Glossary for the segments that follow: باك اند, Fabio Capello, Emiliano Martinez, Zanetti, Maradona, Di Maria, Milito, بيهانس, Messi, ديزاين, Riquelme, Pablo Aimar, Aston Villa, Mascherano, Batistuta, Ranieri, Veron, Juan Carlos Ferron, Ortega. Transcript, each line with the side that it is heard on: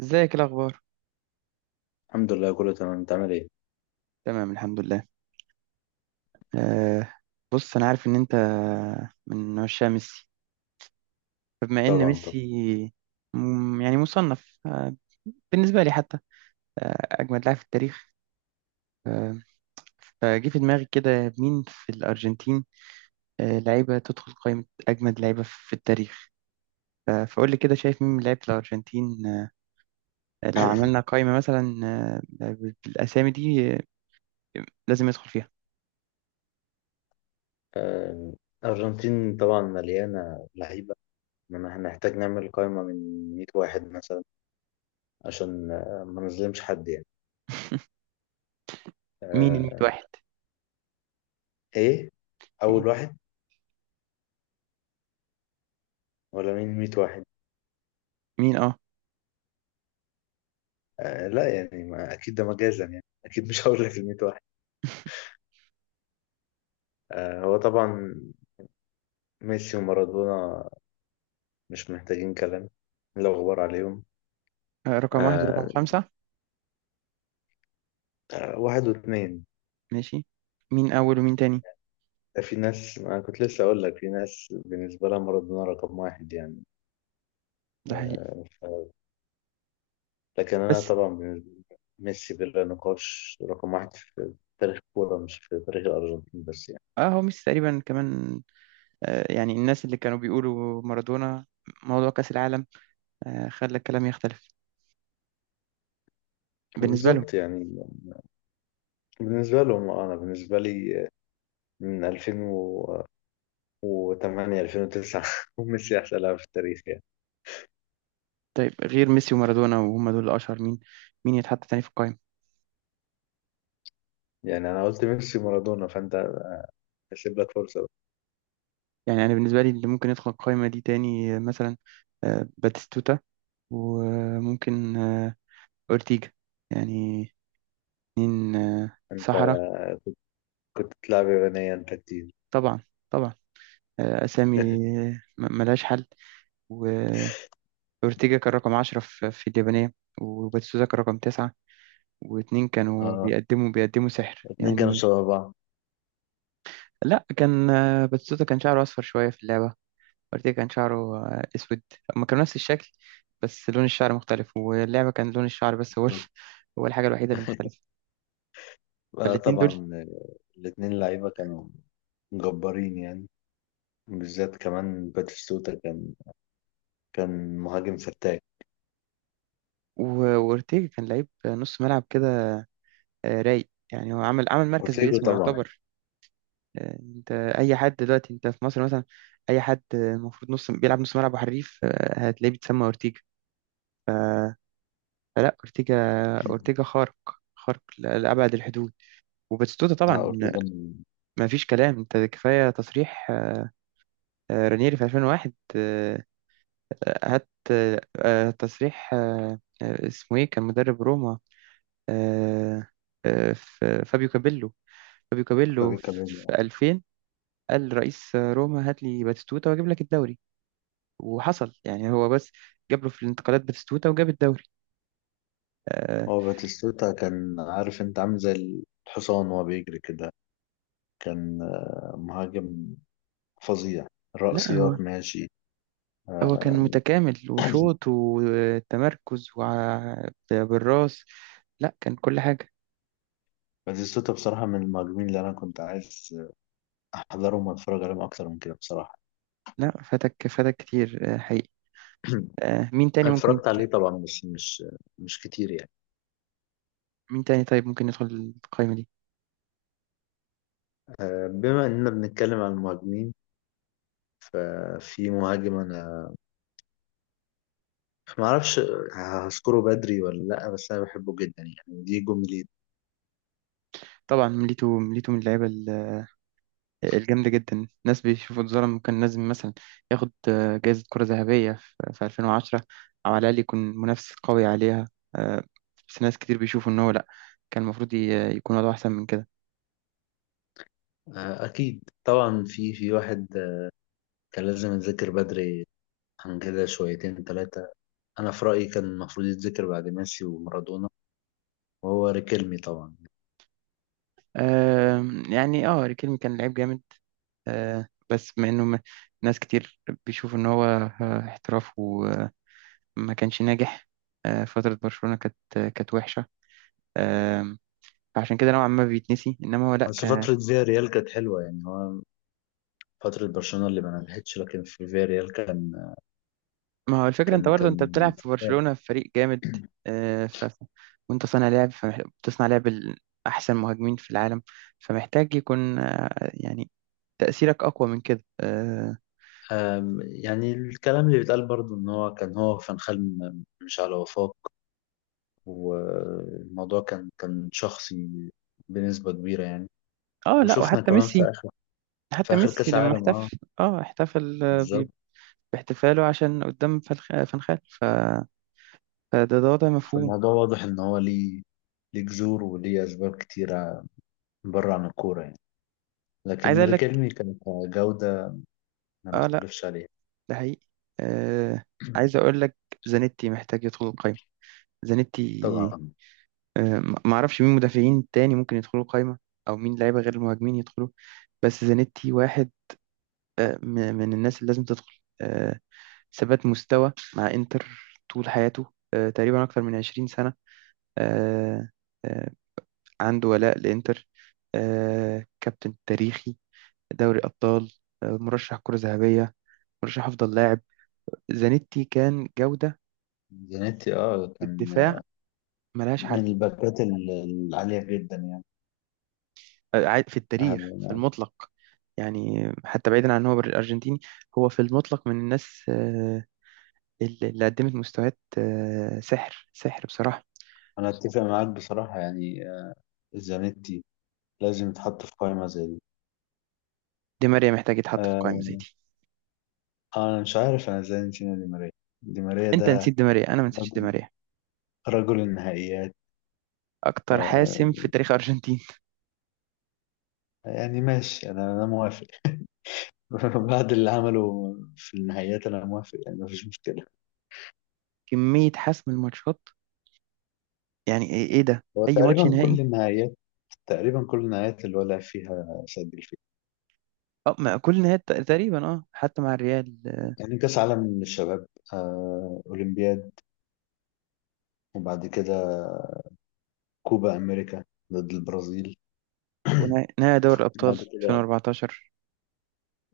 right: ازيك، إيه الاخبار؟
left: الحمد لله كله تمام، انت عامل ايه؟
right: تمام، الحمد لله. أه بص، انا عارف ان انت من عشاق ميسي، فبما ان
left: طبعا طبعا.
right: ميسي يعني مصنف، بالنسبه لي حتى، اجمد لاعب في التاريخ. أه فجه في دماغي كده مين في الارجنتين، لعيبه تدخل قائمه اجمد لعيبه في التاريخ. فقول لي كده شايف مين من لعيبه الارجنتين، لو عملنا قائمه مثلا أه بالاسامي دي لازم يدخل فيها.
left: آه، الارجنتين طبعا مليانه لعيبه، انما هنحتاج نعمل قائمه من 100 واحد مثلا عشان ما نظلمش حد يعني.
right: مين الميت
left: آه،
right: واحد؟
left: ايه،
right: مين
left: اول واحد ولا مين 100 واحد؟
right: مين اه
left: لا يعني، ما اكيد ده مجازا، يعني اكيد مش هقول لك ال 100 واحد. هو طبعا ميسي ومارادونا مش محتاجين كلام، لا غبار عليهم.
right: آه، رقم واحد ورقم
left: آه،
right: خمسة.
left: واحد واثنين.
right: ماشي. مين أول ومين تاني؟
left: في ناس، أنا كنت لسه أقول لك، في ناس بالنسبة لها مارادونا رقم واحد يعني.
right: ده حقيقي.
left: آه، ف- لكن أنا
right: بس
left: طبعا بالنسبة لي ميسي بلا نقاش رقم واحد في تاريخ الكورة، مش في تاريخ الأرجنتين بس يعني.
right: اه هو ميسي تقريبا كمان. يعني الناس اللي كانوا بيقولوا مارادونا، موضوع كأس العالم خلى الكلام يختلف بالنسبة لهم.
left: بالظبط يعني، بالنسبة لهم. أنا بالنسبة لي من 2008 2009 ميسي أحسن لاعب في التاريخ يعني.
right: طيب، غير ميسي ومارادونا وهم دول الأشهر، مين؟ مين يتحط تاني في القائمة؟
left: يعني أنا قلت ميسي مارادونا، فأنت هسيب لك فرصة بقى.
right: يعني أنا بالنسبة لي اللي ممكن يدخل القائمة دي تاني مثلا باتيستوتا، وممكن أورتيجا. يعني اتنين
left: أنت
right: صحراء.
left: كنت تلعب يابانية أنت كتير.
right: طبعا طبعا. أسامي ملهاش حل. أورتيجا كان رقم 10 في اليابانية، وباتيستوتا كان رقم تسعة، واتنين كانوا
left: اه،
right: بيقدموا سحر
left: الاثنين كانوا
right: يعني.
left: شبه بعض.
right: لا، كان باتيستوتا كان شعره أصفر شوية في اللعبة، أورتيجا كان شعره أسود. هما كانوا نفس الشكل، بس لون الشعر مختلف، واللعبة كان لون الشعر بس، هو هو الحاجة الوحيدة اللي مختلفة.
left: آه
right: فالاتنين دول
left: طبعا، الاثنين لعيبة كانوا جبارين يعني. بالذات كمان باتيستوتا كان مهاجم فتاك.
right: و- وأورتيجا كان لعيب نص ملعب كده، رايق يعني. هو عمل مركز
left: اورتيجو
right: باسمه
left: طبعا.
right: يعتبر. انت، اي حد دلوقتي، انت في مصر مثلا، اي حد المفروض نص بيلعب نص ملعب وحريف، هتلاقيه بيتسمى اورتيجا. فلا، اورتيجا، اورتيجا خارق، خارق لابعد الحدود. وباتستوتا
left: اه
right: طبعا
left: اورتيجو من
right: ما فيش كلام. انت كفايه تصريح رانيري في 2001، هات تصريح اسمه ايه، كان مدرب روما، آه، فابيو كابيلو. فابيو كابيلو
left: فابي
right: في
left: كامينو.
right: 2000 قال: رئيس روما، هات لي باتستوتا واجيب لك الدوري، وحصل يعني. هو بس جاب له في الانتقالات باتيستوتا، وجاب الدوري. آه
left: هو باتيستوتا كان عارف، انت عامل زي الحصان وهو بيجري كده، كان مهاجم فظيع،
right: لا، هو
left: رأسيات ماشي.
right: هو كان متكامل، وشوط وتمركز بالراس. لا، كان كل حاجة.
left: باتيستوتا بصراحة من المهاجمين اللي أنا كنت عايز أحضرهم وأتفرج عليهم أكتر من كده بصراحة.
right: لا، فاتك فاتك كتير حقيقي. مين تاني
left: أنا
right: ممكن
left: اتفرجت عليه طبعا بس مش كتير يعني.
right: مين تاني طيب ممكن يدخل القائمة دي؟
left: بما إننا بنتكلم عن المهاجمين، في مهاجم أنا ما اعرفش هشكره بدري ولا لا، بس انا بحبه جدا يعني، دي جملة.
right: طبعا، ميليتو، ميليتو من اللعيبة الجامدة جدا. ناس بيشوفوا اتظلم، وكان لازم مثلا ياخد جايزة كرة ذهبية في 2010، أو على الأقل يكون منافس قوي عليها. آه، بس ناس كتير بيشوفوا إن هو لأ، كان المفروض يكون وضعه أحسن من كده.
left: اكيد طبعا، في واحد كان لازم يتذكر بدري عن كده شويتين ثلاثة. انا في رأيي كان المفروض يتذكر بعد ميسي ومارادونا، وهو ريكيلمي طبعا.
right: آه، يعني اه، ريكيلمي كان لعيب جامد. بس مع إنه ناس كتير بيشوفوا إن هو احتراف وما كانش ناجح. فترة برشلونة كانت كانت وحشة. آه، فعشان كده نوعا ما بيتنسي، إنما هو
left: بس
right: لأ.
left: فترة فياريال كانت حلوة، يعني هو فترة برشلونة اللي ما نجحتش، لكن في فياريال كان
right: ما هو الفكرة، انت
left: كان
right: برضه انت
left: كان
right: بتلعب في برشلونة
left: فتاك.
right: في فريق جامد، آه، ف... ف- وانت صانع لعب، فبتصنع لعب احسن مهاجمين في العالم، فمحتاج يكون يعني تأثيرك اقوى من كده اه.
left: يعني الكلام اللي بيتقال برضه ان هو كان هو فان خال مش على وفاق، والموضوع كان شخصي بنسبة كبيرة يعني.
right: لا،
left: وشفنا
right: وحتى
left: كمان
right: ميسي،
left: في
right: حتى
left: آخر
right: ميسي
left: كأس
right: لما
left: العالم، اه،
right: احتفل، اه احتفل
left: بالظبط.
right: باحتفاله عشان قدام فان خال. فده، ده وضع مفهوم.
left: فالموضوع واضح إن هو ليه جذور وليه أسباب كتيرة بره عن الكورة يعني.
right: عايز
left: لكن
right: اقول لك.
left: ريكيرمي كان كجودة ما
right: اه لا،
left: نختلفش عليها.
right: ده حقيقي. آه... عايز اقول لك، زانيتي محتاج يدخل القايمة. زانيتي.
left: طبعا.
right: ما ما اعرفش مين مدافعين تاني ممكن يدخلوا القايمة، او مين لعيبة غير المهاجمين يدخلوا، بس زانيتي واحد آه، م- من الناس اللي لازم تدخل. ثبات مستوى مع انتر طول حياته، تقريبا اكتر من 20 سنة. آه، آه، عنده ولاء لانتر، كابتن تاريخي، دوري ابطال، مرشح كرة ذهبية، مرشح افضل لاعب. زانيتي كان جودة.
left: زانيتي اه كان
right: الدفاع ملهاش حل.
left: من الباكات العالية جدا يعني.
right: في التاريخ في
left: آه،
right: المطلق، يعني حتى بعيدا عن ان هو ارجنتيني، هو في المطلق من الناس اللي قدمت مستويات سحر سحر بصراحة.
left: أنا أتفق معاك بصراحة يعني. زانيتي لازم يتحط في قائمة زي دي.
right: دي ماريا محتاج يتحط في قائمة
left: آه،
right: زي دي.
left: انا مش عارف انا ازاي نسينا دي ماريا. دي ماريا
right: انت نسيت
left: ده
right: دي ماريا، انا ما نسيتش دي
left: رجل
right: ماريا.
left: رجل النهائيات.
right: اكتر حاسم في تاريخ ارجنتين.
left: يعني ماشي، انا موافق. بعد اللي عمله في النهائيات انا موافق يعني، مفيش مشكله.
right: كمية حسم الماتشات، يعني ايه؟ إيه ده؟
left: هو
right: اي ماتش نهائي.
left: تقريبا كل النهائيات اللي ولع فيها سجل فيها.
right: اه، ما كل نهائي تقريبا، اه حتى مع الريال
left: يعني كاس عالم للشباب، اولمبياد، وبعد كده كوبا امريكا ضد البرازيل.
right: ونهائي نهائي دوري الابطال
left: بعد كده
right: 2014.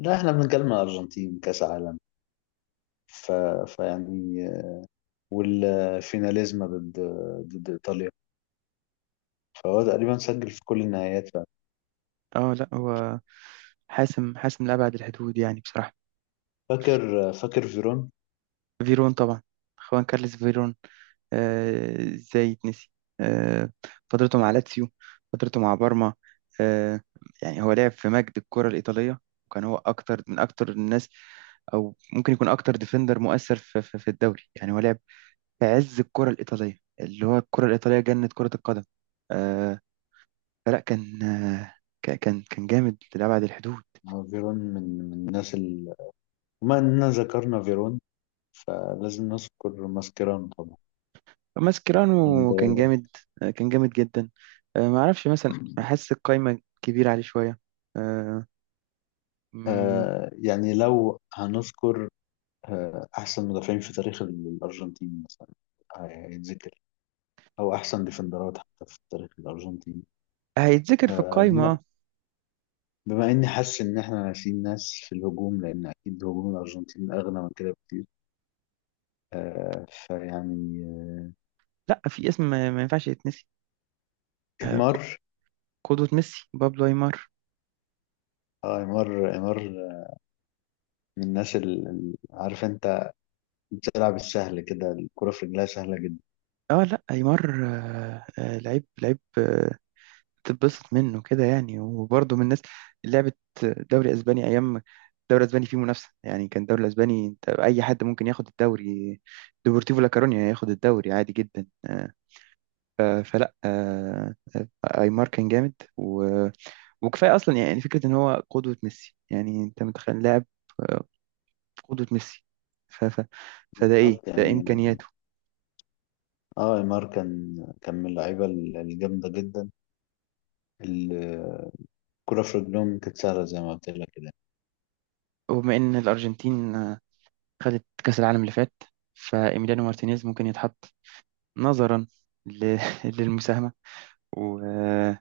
left: لا، احنا بنتكلم على الارجنتين، كاس عالم. ف... فيعني والفيناليزما ضد ايطاليا. فهو تقريبا سجل في كل النهايات بقى.
right: اه لا، هو حاسم حاسم لأبعد الحدود يعني بصراحة.
left: فاكر فيرون.
right: فيرون طبعا، خوان كارلس فيرون. ازاي يتنسي؟ آه، فترته مع لاتسيو، فترته مع بارما. آه، يعني هو لعب في مجد الكرة الإيطالية، وكان هو أكتر، من أكتر الناس، أو ممكن يكون أكتر ديفندر مؤثر في, الدوري. يعني هو لعب في عز الكرة الإيطالية، اللي هو الكرة الإيطالية جنة كرة القدم. آه، فلا، كان كان جامد لأبعد الحدود.
left: فيرون من الناس. بما اننا ذكرنا فيرون، فلازم نذكر ماسكيران طبعا. ولا انت
right: ماسكيرانو
left: إيه
right: كان جامد.
left: رأيك؟
right: كان جامد جدا. ما اعرفش مثلا، احس القايمه كبيره عليه شويه. آه، مم،
left: يعني، لو هنذكر احسن مدافعين في تاريخ الارجنتين مثلا هيتذكر، او احسن ديفندرات حتى في تاريخ الارجنتين.
right: هيتذكر في
left: آه
right: القايمه
left: بما, بما اني حاسس ان احنا ناسيين ناس في الهجوم، لان اكيد هجوم الارجنتين اغنى من كده بكتير. فيعني
right: لا، في اسم ما ما ينفعش يتنسي، آه، ق-
left: نيمار.
right: قدوة ميسي، بابلو ايمار.
left: اه، عمار من الناس اللي عارف انت بتلعب السهل كده، الكرة في رجلها سهلة جدا.
right: اه لا، ايمار لعيب تتبسط منه كده يعني. وبرضه من الناس اللي لعبت دوري اسباني، ايام الدوري الاسباني فيه منافسه يعني. كان الدوري الاسباني، انت اي حد ممكن ياخد الدوري، ديبورتيفو لا كورونيا ياخد الدوري عادي جدا. فلا، ايمار كان جامد وكفايه اصلا يعني فكره ان هو قدوه ميسي. يعني انت متخيل لاعب آه، قدوه ميسي، ف... ف... فده ايه
left: بالظبط
right: ده
left: يعني.
right: امكانياته.
left: اه عمار كان من اللعيبة الجامدة جدا. ال- الكرة في رجلهم كانت سهلة زي ما قلت لك كده.
right: وبما ان الارجنتين خدت كاس العالم اللي فات، فايميليانو مارتينيز ممكن يتحط نظرا ل... للمساهمه و... آه،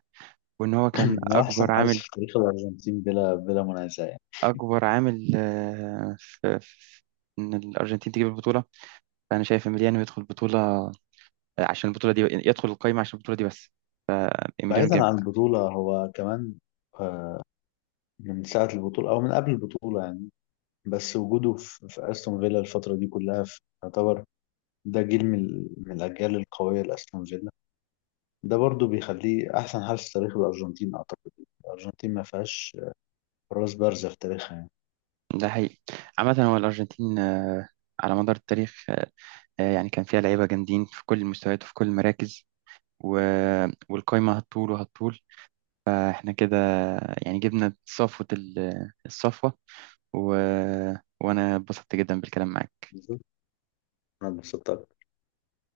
right: وان هو كان
left: هو
right: اكبر
left: أحسن حارس
right: عامل.
left: في تاريخ الأرجنتين بلا منازع يعني.
right: اكبر عامل في ان الارجنتين تجيب البطوله، فانا شايف ايميليانو يدخل البطوله عشان البطولة دي، يدخل القايمة عشان البطولة دي بس. إيميليانو
left: بعيدا
right: جامد.
left: عن البطولة هو كمان آه، من ساعة البطولة أو من قبل البطولة يعني. بس وجوده في أستون فيلا الفترة دي كلها يعتبر ده جيل من الأجيال القوية لأستون فيلا. ده برضو بيخليه احسن حارس في تاريخ الارجنتين اعتقد. الارجنتين ما فيهاش حراس بارزة في تاريخها يعني.
right: ده حقيقي. عامة هو الأرجنتين على مدار التاريخ، يعني كان فيها لعيبة جامدين في كل المستويات وفي كل المراكز و... والقايمة هتطول وهتطول. فإحنا كده يعني جبنا صفوة الصفوة، و... وأنا اتبسطت جدا بالكلام معاك.
left: بالظبط، انا اتبسطت.